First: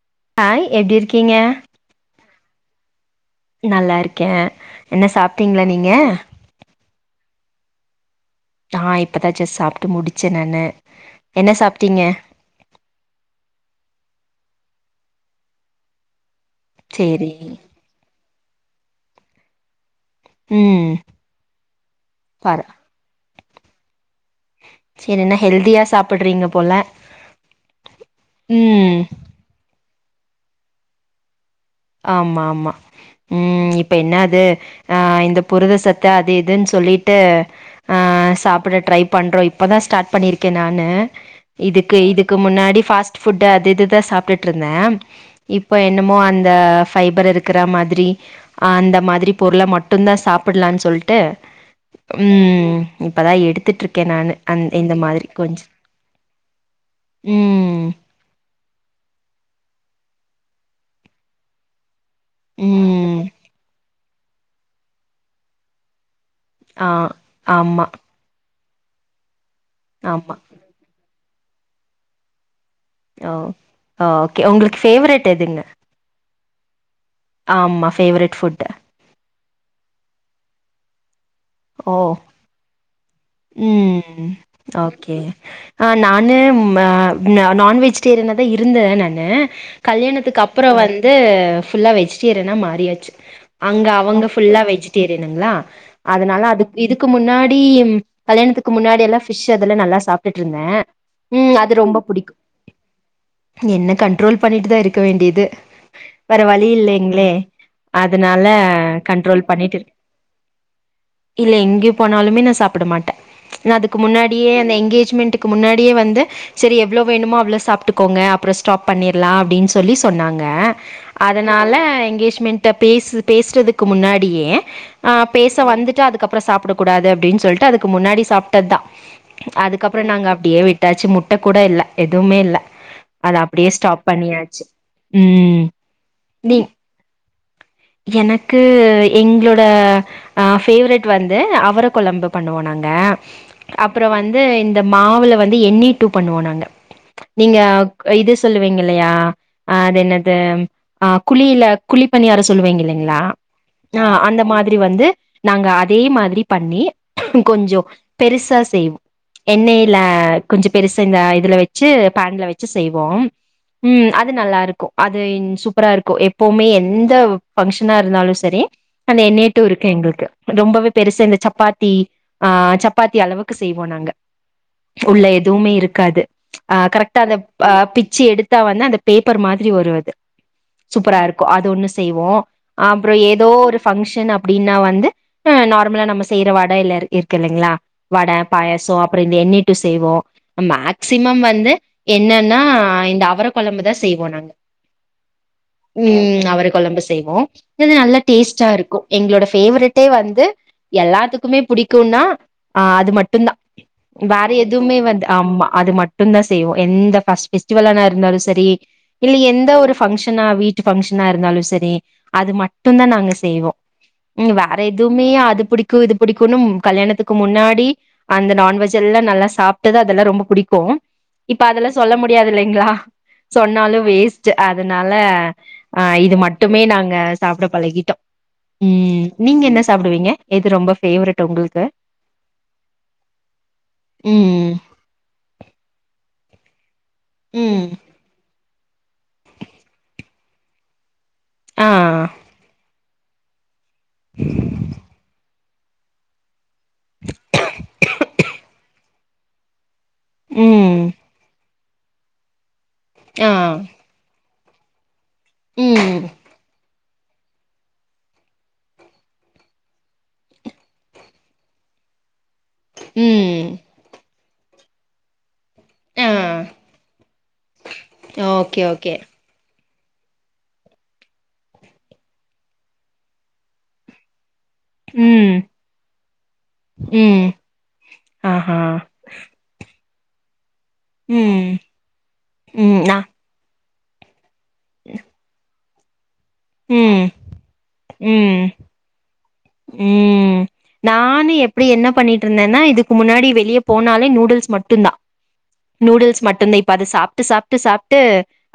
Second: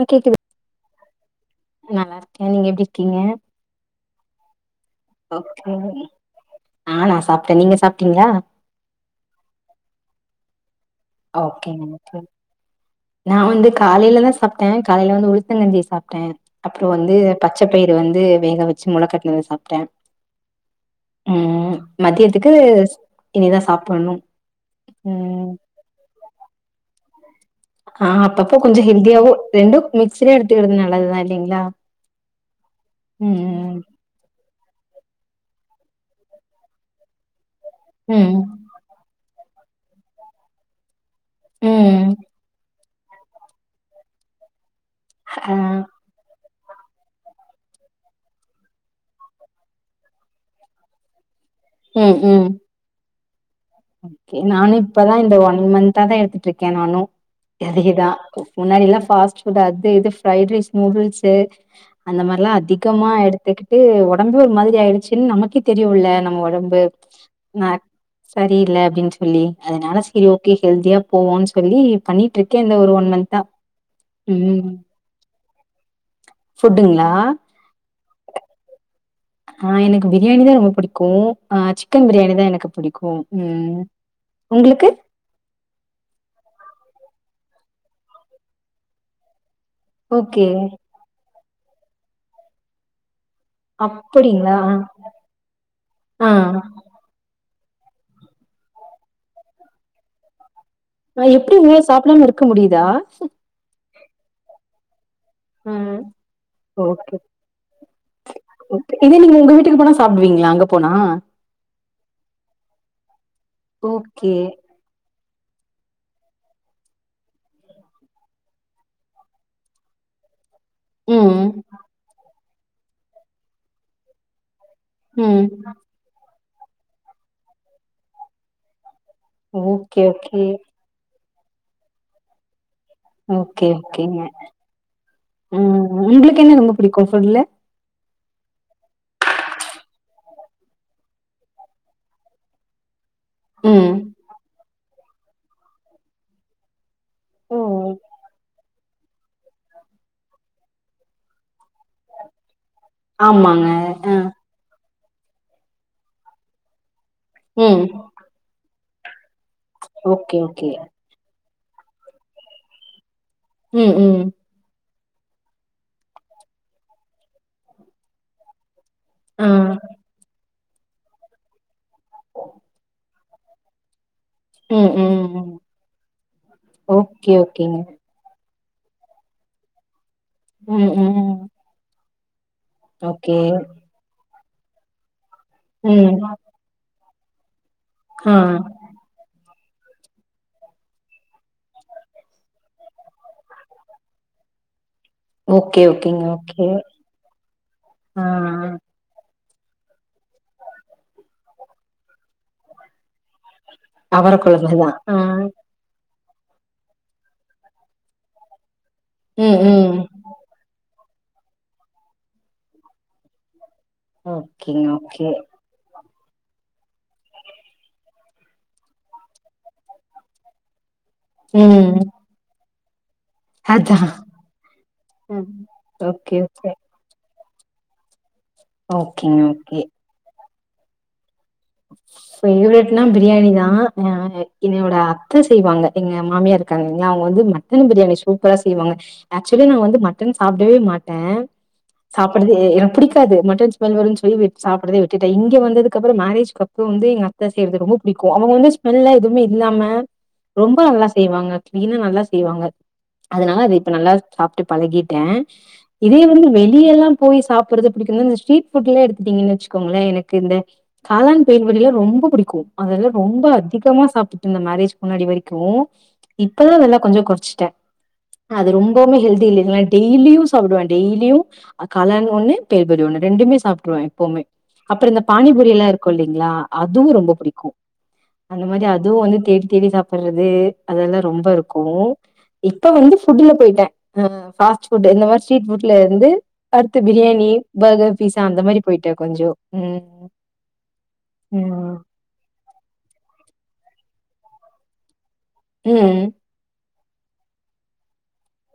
ஆ கேக்குது ஹாய் எப்டி இருக்கீங்க ஏ நீங்க எப்டி இருக்கீங்க நல்லா இருக் கே என்ன சாப்ட்டீங்களா நீங்க ட்டே நீங்க சாப்ட்டீங்களா ஆ இப்ப தா ஜஸ்ட் சாப்ட்டு முடிச்சேன் நானு என்ன சாப்ட்டீங்க ஓகேங்க நா வந்து காலைல தா சாப்ட்டே காலைல வந்து உளுத்தங்கஞ்சி சாப்ட்டே அப்பறம் வந்து சேரி பச்ச பயிறு வந்து வேக வச்சு மொள கட்னத சாப்ட்டே ம் ம் மதியத்துக்கு பர இனிதா சாப்பிடணும் சரி என்ன ம் ஹெல்தியா சாப்புட்றீங்க போல ஆ அப்பப்போ கொஞ்ச ம் ஹெல்தியாவு ரெண்டும் மிக்சில எடுத்துக்கிடது நல்லது தா இல்லிங்களா ஆமா ஆமா ம் இப்ப என்ன அது ஆ இந்த புரதசத்து அது இதுன் சொல்லிட்டு ஆ ம் சாப்புட ட்ரை பண்றோம் இப் இப்ப தா ஸ்டார்ட் பண்ணிர்க்கே நானு இதுக்கு ம் இதுக்கு முன்னாடி ஃபாஸ் ஃபுட்டு அது இது தா சாப்டுட்டு இருந்தே ஆ இப்ப என்னமோ அந் த ஃபைபர் இருக்கற மாதிரி அந்த மாதிரி பொருள மட்டும் தா சாப்லான்னு சொல்ட்டு ம் ப்பதா எடுத் நானு இப்பதா இந்த ஒன் மந்தா தா எடுத்துட்டு இருக்கே நானு ம். எதுக்கு தா முன்னாடி எல்லா ஃபாஸ்ட்ஃபுட் அது இது ஃப்ரைட்ரைஸ் நூடுல்ஸு அந்த மாரிலா அதிகமா ம். எடுத்துக்கிட்டு ஒ டம்பு ஒரு மாதிரி ஆயிடுச்சுன் நமக்கே தெரியுல்ல ஒடம்பு ஆ அ ஆமா, சரியில்ல அப்டின்னு சொல்லி அதனால சரி ஆமா. ஓகே ஹெல்தியா போவோனு சொல்லி பண்ணிட்டு இருக் ஓ ஓகே உங்களுக்கு ஃபேவரட் எதுங்க ஃபுட்டுங் ஆமா ஃபேவரட் ஃபுட் ஆ எனக்கு பிரியாணி தா ரொம்ப பிடிக்கும் ஆஹ் ஓ! சிக்கன் பிரியாணி தான் எனக்கு பிடிக்கும் ம் ஓகே ஆ நானு ம நா நான்வெஜிடேரியனா தா இருந்த நானு கல்யாணத்துக்கு ஓகே அப்பறோ வந்து ஃபுல்லா வெஜிடேரியனா மாறியாச்சு அங்க அவங்க அப்படிங்களா ஃபுல்லா வெஜிடேரியனுங்களா ஆ அதனால அது இதுக்கு முன்னாடி டீம் கல்யணத்துக்கு முன்னாடி எல்லா ஃபிஷ் அதெல்லா நல்லா சாப்ட்டுட்டுருந்தே அ எப்புடி உங்களால சாப்டாம இருக்க முடியுதா என்ன கண்ட்ரோல் பண்ணிட்டுதா இருக் இருக்க வேண்டியது ம் வேற வழி ஓகே இல்லேங்ளே அதுனால இதே நீங்க கண்ட்ரோல் உங்க பண்ணிட்டு வீட்டுக்கு போனா இருக் சாப்டுவீங்களா அங்க போனா இல்ல இங்கயு போனாலுமே நா சாப்ட மாட்டே நா அதுக்கு ஓகே முன்னாடியே அந்த எங்கேஜ்மெண்ட்டு க்கு முன்னாடியே வந்து செரி எவ்ளோ வேணுமோ அவ்ளோ சாப்ட்டுக்கோங்க அப்பறோ ஸ்டாப் பண்ணிர்லா அப்டின் சொல்லி சொன்னாங்க ம் அதனால எங்கேஜ்மெண்ட் கிட்ட பேசு பேசுறதுக்கு முன்னாடியே ஆ ம் பேச வந்துட்டு அதுக்கப் ப்றோ சாப்ட கூடாது அப்டின் சொல்ட்டு அது க்கு முன்னாடி சாப்ட்டத்தா ஓகே அதுக்கப்றோ நாங்க ஓகே அப்டியே விட்டாச்சு முட் ட கூட இல்ல எதுவுமே இல்ல அத ஓகே அப்டியே ஸ்டாப் ஓகேங்க பண்ணியாச்சு ம் ம் உங்களுக்கு நீ என்ன ரொம்ப பிடிக்கும் சொல்ல எனக்கு எங்களோட ஃப்வரெட் வந்து அவர கொழம்பு பண்ணுவோ நாங்க ம் அப்பறோ வந்து இந்த மாவுல வந்து எண்ணி டூ பண்ணுவோ நாங்க ஓ நீங்க இது சொல்லுவீங்க இல்லையா அது என்னது ஆ குழியில குழிப்பணியாரோ சொல்லுவீங்க இல்லைங்களா ஆ அந்த மாதிரி வந்து நாங்க அதே மாதிரி பண்ணி கொஞ்சோ ம் பெருசா செய்வோ எண்ணயில ஓகே கொஞ்சோ ஓகே பெருசு இந்த இதுல வச் வச்சு பாண்ல வச்சு செய்வோம் ம் அது நல்லா இருக்கும் அது சூப்பரா இருக்கும் எப்பவுமே எந்த பங்க்ஷனா இருந்தாலும் சரி அது ஆ என்னிட்டு இருக்கு எங்ளுக்கு ரொம்பவே பெருசு இந்த சப்பாத்தி ஆஹ் சப்பாத்தி அளவுக்கு செய்வோம் நாங்க ம் ம் உள்ள ம் எதுவுமே இருக்காது அஹ் கரெக்டா ஓகே அதை ஓகேங்க அஹ் பிச்சு எடுத்து வந்து அந்த பேப்பர் மாதிரி வருஅது ம் சூப்பரா ம் இருக்கும் அது ஒன்னு செய்வோ அப்புறம் ஓகே ஏதோ ஒரு ஃபங்க்ஷன் அப் அப்படின்னா வந்து நார்மலா ம் நம்ம செய்யற வடைல்ருந் இருக்கு இல்லைங்களா வட ஆ பாயசம் அப்புறம் இந்த எண்ணி செய்வோம் மேக்சிமம் வந்து என்னன்னா இந்த அவர குழம்புதான் செய்வோம் நாங்க ஓகே ஓகேங்க உம் ஓகே அவரை கொழம்பு செய்வோம் இது நல்லா ஆ டேஸ்டா இருக்கும் எங்க பசக் பேவரட்டே வந்து எல்லாத்துக்குமே பிடிக் இருக்குனா ஆஹ் அது மட்டுதான் அவர வேற கொழம்புதா எதுவுமே ஆ வந்து ஆமா அது மட்டு மட்டும்தான் செய்வோம் எந்த பஸ்ட் பெஸ்டிவல்னா இருந்தாலும் சரி இல்ல ம் எந்த ஒரு ம் ஃபங்க்ஷனா வீட்டு பங்க்ஷனா இருந்தாலும் சரி அது மட்டுதான் நாங்க செய்வோம் ம் வேற ஓகேங்க எதுவுமே ஓகே அது பிடிக்கும் இது புடிக்குணும் கல்யாணத்துக்கு முன்னாடி அந்த நான்வெஜ் எல்லா நல்லா சாப்ட்டுதா அதெல்லா ரொம்ப புடிக்கு இப்ப அதெல்லா ம் சொல்ல முடியாது இல்லைங்களா சொன்னாலு அதா வேஸ்ட் அதனால ம் அஹ் ஓகே இது ஓகே மட்டுமே நாங்க சாப்ட பழகிட்டோ ம் ஓகேங்க நீங்க என்ன சாப்டுவீங்க இது ரொம்ப ஃபேவரட் உங்க ஃபேவ்ரெட்னா பிரியாணி தா ம் என்னோட அத்த செய்வாங்க எங்க மாமியரு அவுங்க வந்து மட்டன் ம் பிரியாணி சூப்பரா செய்வாங்க ஆக்சுவலி நா வந்து மட்டன் சாப்டவே மாட்டே ஆ சாப்புறது எனக்கு புடிக் காது மட்டன் வலுவலுன் சொல்லி சாப்புரதே விட்டுட்டே இங்கே வந்து அதுகப்ரோ மேரேஜ் இப்போ வந்து எங்க அத்த செய்றது ரொம்ப புடிக்கோ அவுங்க வந்து ஸ்மெல்ல எதுமே இல்லாம ரொம்ப ம் நல்லா செய்வாங்க மீனு நல்லா செய்வாங்க ஆ அதனால அது இப்ப நல்லா சாப் ட்டு பழகிடே இதே ம் வந்து வெளியெல்லா போய் சாப்புட்றது புடிக்கும் இந்த ஸ்ரிட் ஃபுட்லே எடுத்துட்டீங்கன் வெச்சுகோங்களே எனக்கு இந்த காலன் [unintelligible] ரொம்ப புடிக்கு அதெல்லா ரொம்ப ம் அதிகமா சாப் இந்த மேரேஜ் முன்னாடி வெரிக் கோ ஆ இப்பல்லா அதெல்லா கொஞ்சோ கொறச்சிட்டே அது ஓகே ஓகே ரொம்பவுமே ஹெல்தி இல்லிங்க டெய்லியு சாப்டுவே டெய்லியு காலான் ஒன்னு பெள்புரி ஒன ரெண்டுமே சாப்ற்றுவே எப்பவுமே அப்ரோ இந்த ம் பானிபுரி எல்லா இருக்கோ லா அதுவு ரொம்ப ம் புடிக்கும் அந்த ஆஹா மாரி அதுவு வந்து தேடி தேடி சாப்பறது அதெல்லா ரொம்ப ம் இருக்கூ இப்ப ம் வந்து நா ஃபுட்டுல போயிட்டே ஆ ஃபாஸ்ட் ஃபுட் இந்த மாரி ஸ்ரிட் ஃபுட் ல இருந்து அடுத்து ம் பிரியாணி பர்கர் பீஸா அந்த மாரி போய்ட்டே கொஞ்சோ ம் உம்ம் நானு எப்டி ம் என்ன பண்ணிட்டிருந்தேன்னா இதுக்கு முன்னாடி வெளிய போனாலே நூடுல்ஸ் மட்டுந்தா ம் நூடுல்ஸ் மட்டுந்தே இப்ப அது சாப்ட்டு சாப்ட்டு சாப்ட்டு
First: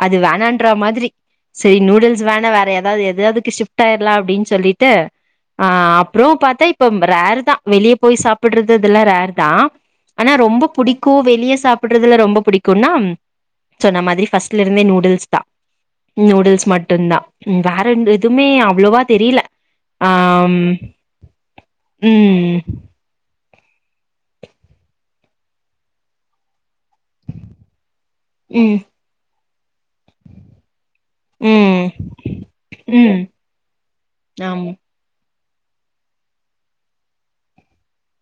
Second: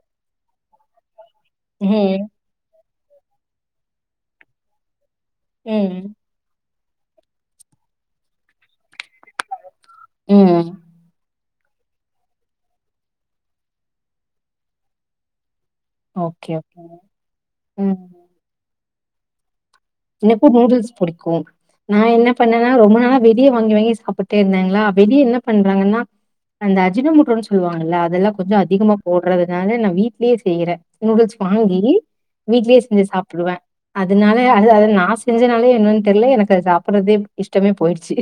அது வேணான்ற மாரி செரி நூடுல்ஸ் ம் வேணா வேற எதாது எது தாதுக்கு ஷிஃப்ட் ஆய்ட்லா அப்டின் சொல்லிட்டு ஆ ம் அப்றோ பாத்தா இப்பம் ரேருதா வெளிய போய் சாப்புடறது இதெல்லா ரேருதா ஆனா ரொம்பொ ம் புடிக்கு வெளிய சாப்புடறதுல ரொம்பொ புடிக்குன்னா சொன்ன மாதிரி ஃபஸ்ட்ல இருந்தே நூடுல்ஸ்தா ஓகே நூடுல்ஸ் ஓகே மட்டுந்தா ம் வேறெண்டு எதுமே அவ்ளோவா தெரில சின்ன பு ஆம் நூடுல்ஸ் புடிக்கு நா என்ன ம் பண்ணனா ரொம்ப நாளா வெயிட் வெளிய வாங்கி வாங்கி சாப்புட்டே இருந்தாங்ளா வெளிய என்ன பண்றாங்கன்னா அந்த அஜினமோட்டோனு சொல்வாங்கள்ல அதெல்லா கொஞ்சோ ம் அதிகமா போடறது அதனால நா வீட்லயே செய்யற நூடுல்ஸ் வாங்கி ம் வீட்லயே செஞ்சு ம் சாப்பிடுவ அதுனால அ ஆமா நா செஞ்சனால என்னன் தெர்ல எனக்கு சாப்புடறதே இஷ்டமே போய்டு ச்சு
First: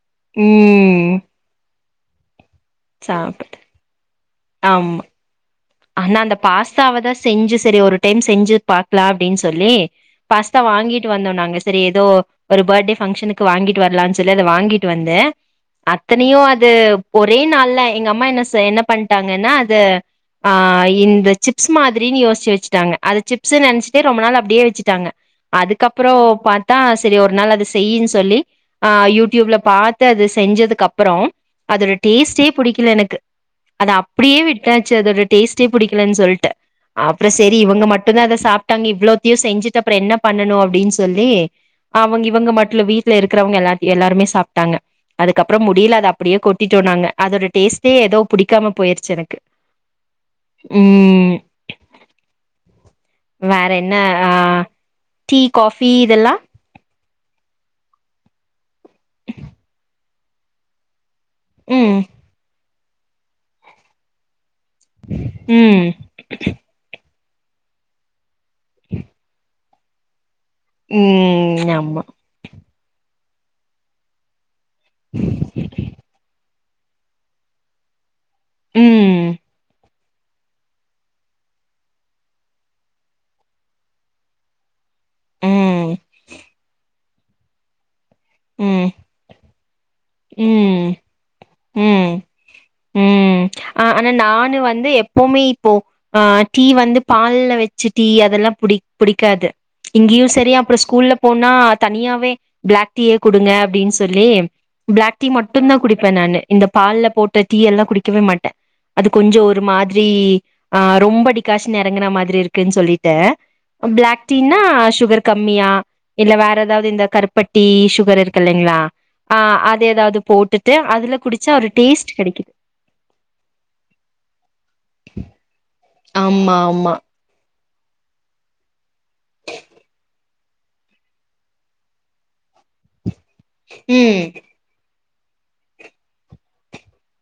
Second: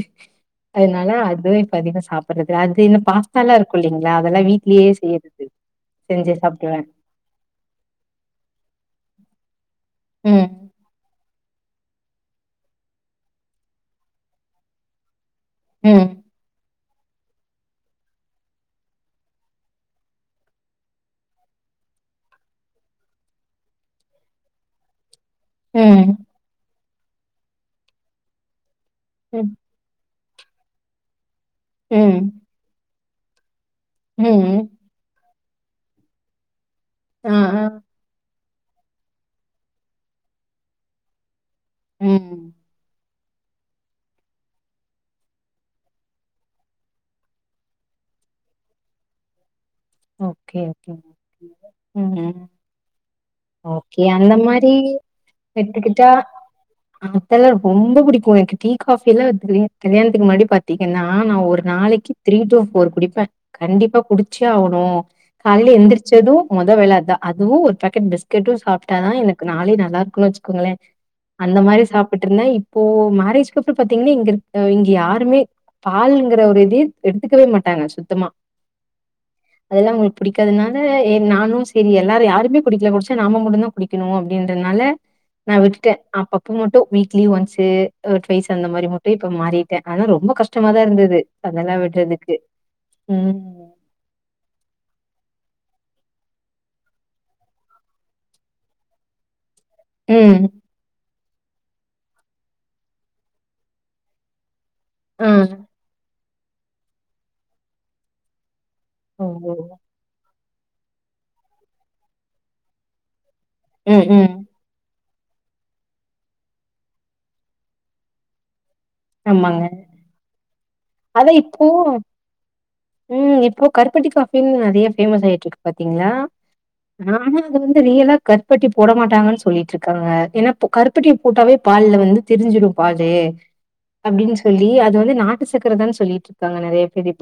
அதனால ம் அது அதிக சாப்புறது அது இன்னு சாப் பாஸ்தாலா இருக்கு இல்லைங்ளா அதெல்லா வீட்லயே ஆமா செய்யறது ஆனா செஞ்சு அந்த சாப்பிடுவேன். பாஸ்தாவதா செஞ்சு சேரி ஒரு டைம் செஞ்சு பாக்லா அப்டின் சொல்லி ம். பாஸ்தா வாங்கிட்டு வ வந்தோ நாங்க சேரி ஏதோ ஒரு பர்டேபங்க்ஷனுக்கு வாங்கிட்டு வர்லான் சொல்லி அத வாங்கிட்டு வந்த ம். அத்தனையு அது ஒரே நாள்ல எங்க அம்மா என்ன செய் என்ன பண்ணிட்டாங்கன்னா அது ஆ இந்த சிப்ஸ் மாதிரின்னு யோசிச்சு வெச்சுட்டாங்க அது சிப்ஸுனு நினைச்சுட்டு ரொம்ப நாள் அப்டியே வெச்சிட்டாங்க அதுக்கப்புறோ ம். பாத்தா செரி ஒரு நாள் அத செய்யுன்னு சொல்லி ஆ ம். யூட்யூப்ல பாத்து அது செஞ்சதுக்கு அப்றோ அதோட ம். டேஸ்ட்டே புடிக்கல எனக்கு அத அப்டியே ம். விட்டா டேஸ்ட்டே புடிக்கலன் சொல்ட்டு அப்றோ ஆ, சேரி ஆ. இவுங்க மட்டுதா அத சாப் டாங்க இவ்ளோத்தையு செஞ்சுட்டு அப்றோ என்ன பண்ணணு அப்டின்னு சொல்லி அவுங்க ம். இவுங்க மட்டுல்ல வீட் ல இருக்கிறவங்க எல்லா எல்லாருமே சாப்ட்டாங்க அதுக்கப்றோ முடில அத அப்டியே கொட்டிட்டோ நாங்க அதோட டேஸ்ட்டே ஏதோ புடிக்காம போயிருச்சு எனக்கு ஓகே ஓகே ம் ம் வேற என்ன ஓகே ஆ அந்த மாரி டீ காஃபி எடுத்துக்கிட்டா இதெல்லா அதலா ரொம்ப புடிக்கூ எனக்கு டீ காஃபில்லா [unintelligible] கல்யாணத்துக்கு முன்னாடி பாத்தீங்கன்னா நா ஒரு ம் நாளைக்கு த்ரீ டூ ஃபோர் குடிப்பே கண்டிப்பா குடிச்சே ஆ னு காலைல ம் எந்திரிச்சதூ மொத வேல அதா அதுவு ஒரு பேக்கட் பிஸ் கட்டு சாப்ட்ட தா எனக்கு நாளே ந [unintelligible] க்கோங்களே அந்த ம் மாரி ஆமா சாப்ட்டுருந்தே இப்போ மரேஜ் ஸ்கிரிப்ட் பாத்தீங்கன்னா இங்க இங்க யாருமே பாலுங்குற ஒரு இது த் எடுத்துக்கவே மாட்டாங்க சுத்தமா உம் அதெல்லா அவுங்களுக்கு பிடிக்காதுனால நானு செரி எல்லாரு யாருமே குடிக்கல குடிச்சா நம்ம மட்டூ தா குடிக்கணு அப்டின்றதுனால நா ம் விட்டுட்டே அப்பப்ப மட்டூ வீ வீக்லி ஒன்ஸூ டூவைஸ் அந்த மாரி மட்டூ இப்ப மாறிட்ட உம் உம் விடுறதுக்கு. உம் ம். ஆ ஆனா நானு வ து எப்போமே இப்போ ஆஹ் டீ வந்து பால்ல வச்சு டீ அதெல்லா புடி புடிக்காது இங்கேயு ம். செரி அப்றோ ஸ்கூல்ல போனா தனியாவே ப்ளாக் டீயே குடுங்க அப்டின்னு சொல்லி ப்ளாக் டீ ஆ. மட்டூ தா குடிப்பே நானு இந்த பால்ல போட்ட டீ எல்லா குடிக்கவே மாட்டே அது கொஞ்சோ ஓஹோ! ஒரு மாதிரி ஆ ரொம்படிக்காசு ந இறங்குின மாதிரி இருக்குன்னு சொல்லிிட்ட அ ம், ப்ளாக் ம். டீனா ஷுகர் கம்மியா இல்ல வேற ஏதாவ்து இந்த கருப்பட்டி ஷுகர் இருக்கில்லலைங்ளா ஆமாங்க அதுல அதா குடிச்சா ஒரு இப்போம் டேஸ்ட் கெடைக்கு இப்போ கருப்பட்டி காஃபின் நெறைய ஃபேமஸ் ஆயிட்ருக்கு பாத்தீங்ளா ஆமா ஆமா நாலா து வந்து ரியலா கர்பட்டி போட மாட்டாங்கன்னு சொல்லிட்ருக்காங்க ஏனா கர்பட்டி போட்டாவே பால்ல வந்து திரிஞ்சிரூ பாலு ம் அப்டின் சொல்லி அது வந்து நாட்டு சக்கரதான்னு சொல்லிட்டு இருக்காங்க நறைய பேர் இ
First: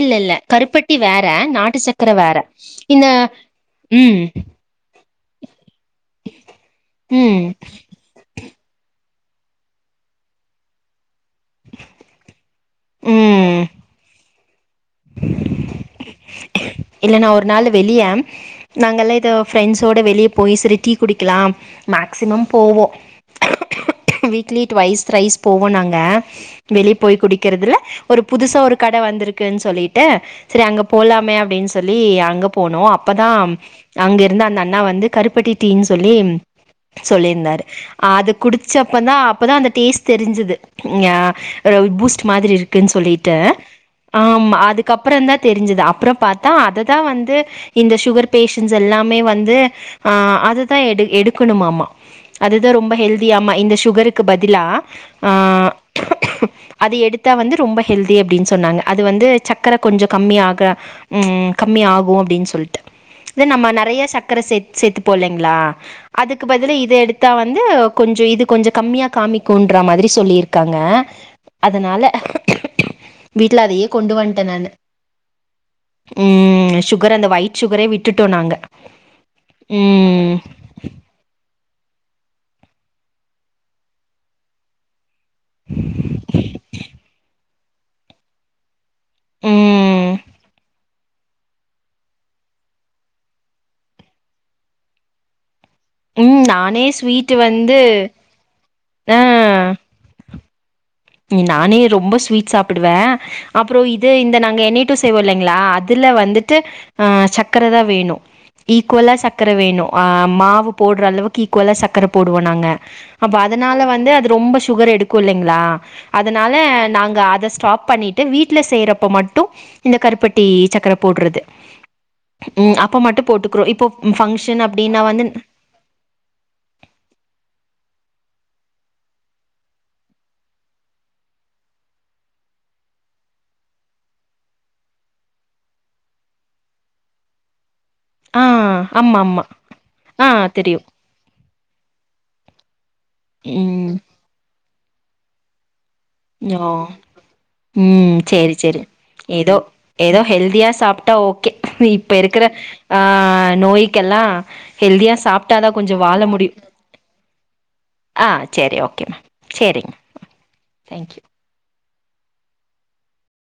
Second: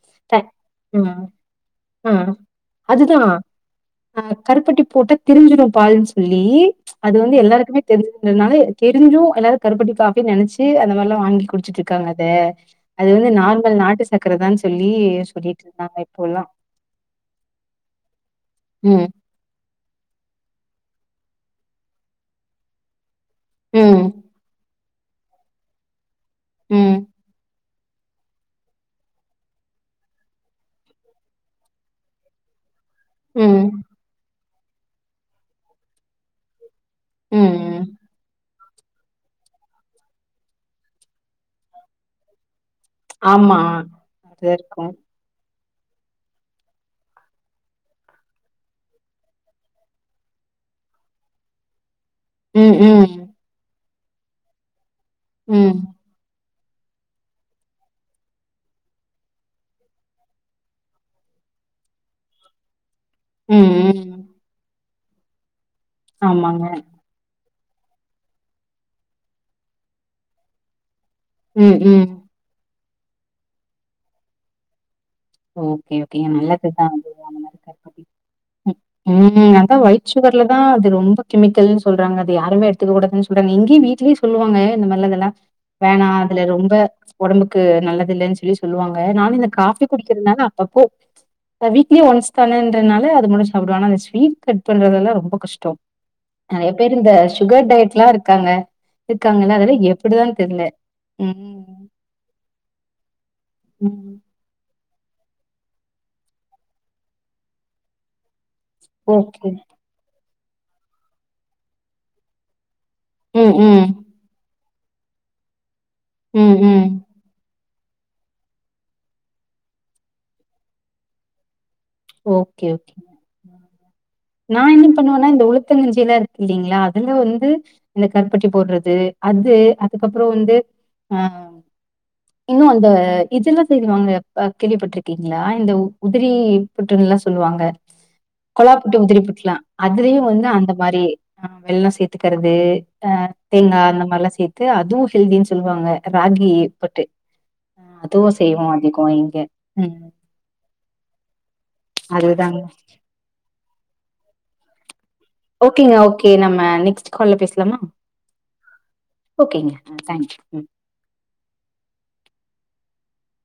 இல்லல்ல கருப்பட்டி வேற நாட்டு சக்கர ஆ. வேற இந்த அதுதான் அ ம் கருப்பட்டி போட்டா திரிஞ்சிரும் பாருன் சொல்லி அது வந்து ம் எல்லாருக்குமே தெரிஞ்சதுனால தெரிஞ்சூ எல்லாரு கருப்பட்டி காஃபி நனச்சி அந்த மாரிலா வாங்கி குடிச்சுட்ருக்காங்க அத அது வந்து ம் நார்மல் நாட்டு சக்கர தான் சொல்லி சொல்லிட்ரு இல்ல நா ஒரு நாள் வெளியே ம், நாங்கல்லா இத ஃப்ரெண்ட்ஸோட வெளியே போய் செரி டீ புடிக்கலாம் மேக்சிமம் போவோ ம், வீக்லி ட்வைஸ் த்ரைஸ் போகூனாங்க வெளியே ம், போய் குடிக்கிறதுல ஒரு புதுசா ஒரு கட வந்திருக்குன்னு சொல்லிட்டு செரி அங்க போலாமே அப்டின் சொல்லி அங்க போனோ அப் பதாம் ம், அங்க இருந்த ந நா வந்து கருப்பட்டி டீன் சொல்லி ம், சொல்லியிருந்தாரு ம். அது குடிச்சப்போதா அப்போ தா அந்த டேஸ்ட் தெரிஞ்சுது ஆ அ பூஸ்ட் மாத்ரி குன் சொல்லிட்டு ஆமா. அப்டிதான் ஆமா இருக்கும். அதுக்கப் தெரிஞ்சது அப்றோ பாத்தா அதுதா வந்து இந்த ஷுகர் பேஷன்ஸ் எல்லாமே வந்து ஆ அததா எடு எடுக்கணுமாமா அதுதா ம், ரொம்ப ம், ஹெல்தி ஆமா இந்த ஷுகருக் பதிலா ஆ ம் அது எடுத்தா வந்து ரொம்ப ஹெல்தி அப்டின் சொன்னாங்க அது வந்து சக் க்கர கொஞ்சோ கம்மி ஆக ம் கம்மி ஆகூ அப்டின் சொல்ட்டு இத நம்ம ம், நறைய ம். சக்கர சேத் சேத்துக் பொள்லைங்ளா அதுக்கு ஆமாங்க. பதில இத எடுத்தா வந் வந்து கொஞ்ச இது கொஞ்ச கம்மியாக காமிக்குன்ற மாரி சொல்லிருக்காங்க ம், அதனால ம். வீட்ல அதையே கொண்டு வந் ட்ட நானு ஓகே ஓகே ம் நல்லதுதா [inaudible] சுகர் அந்த ஒயிட் சுகரே விட்டுட்டோ நாங்க உம் அதா ஒயிட் ம் சுகர்லதா அது ரொம்ப கெமிக்கல் சொல்றாங்க அத யாருமே எடுத்துக்க கூடாதுன் சொல்றாங்க இங்கியு வீட்லயே சொல்லுவாங்க இந்த மாரிலா இதலா வேணா அதுல ரொம்ப உடம்பு க்கு நல்லதில்லன் சொல்லி சொல்லுவாங் க நானு இந்த காஃபிக் ம் குடிக்கிற்த்னால அப்பப்போ இப்ப வீக்லி ஒன்ஸ் தானேன்றனால அது மட்டு சாப்டுவ ஆனா அ ஸ்வீட் கட் பண்றதெல்லா ரொம்போ கஷ்டோ ம் நெறைய நானே பேர் இந்த ஸ்வீட்டு சுகர் வந்து டயட்லா இருக்காங்க இர்க்காங்கனா அதலா எப்புடிதா தெர்ல ம் நானே ரொம்ப ஸ்வீட் சாப்பிடுவே அப்றோ இது ம். இந்த நாங்க எநேட்டு செய்வோ இல்லைங்ளா அதுல வந்துட்டு அ சக்கரதா வேணு ஈக்குவலா ஓகே. சக்கர வேணு ஆ ம் மாவு போட்றளவுக்கு ஈக்குவலா சக்கர போடுவோ நாங்க அப்ப ம், ம். அதனால வந்து அது ரொம்ப ஸ் சுகர் எடுக்கு இல்லைங்ளா அதனால ம், ம். நாங்க அத ஸ்டாப் பண்ணிட்டு வீட்ல செய்றப்ப மட்டு இந்த கருப்பட்டி சக்கர போட்றது ஓக்கே ஓக்கே நா ஃபங்க்ஷன் என்ன அப்டின்னா வந்து பண்ணுவனா இந்த உளுத்தங்கஞ்சிலா இருக்கு இல்லிங்ளா அதுல வந்து இந்த கருப் பட்டி போட்றது அது அதுக்கப்றோ வந்து அ இன்னு அந்த இதெல்லா செய்து வாங்க ப கேள்விப்பட்ருக்கீங்ளா இந்த உ உதிரி புட்டுன்லா சொல்லுவாங்க ஆ கொழா புட்டு ஆமா உதிரி ஆமா. புட்லா அதுலியு ஆ வந்து அந்த தெரியும். மாரி அ வெள்ளோ சேத்துக்கறது த தேங்கா ம். அந்த மாரிலா சேத் து அதுவு ஹெல்தின் சொல்லுவாங்க ராகி ஓ புட்டு. அ ம் அதுவும் சேரி செய்வோம் சேரி அதிகம் இங்க. ஏதோ ம். ஏதோ ஹெல்தியா சாப்டா ஓ ஒகே இப்ப இருக்குற அதுதாங்க. ஆ நோய்க்கெல்லா ஹெல்தியா சாப்ட்டாதா ஓக்கேங்க கொஞ்சோ வாழ ஓக்கே முடியு நம்ம நெக்ஸ்ட்டு கால்ல பேஸ்லாமா ஆ சேரி ஓகேங்க அ [unintelligible] ம் தேங்க் யூ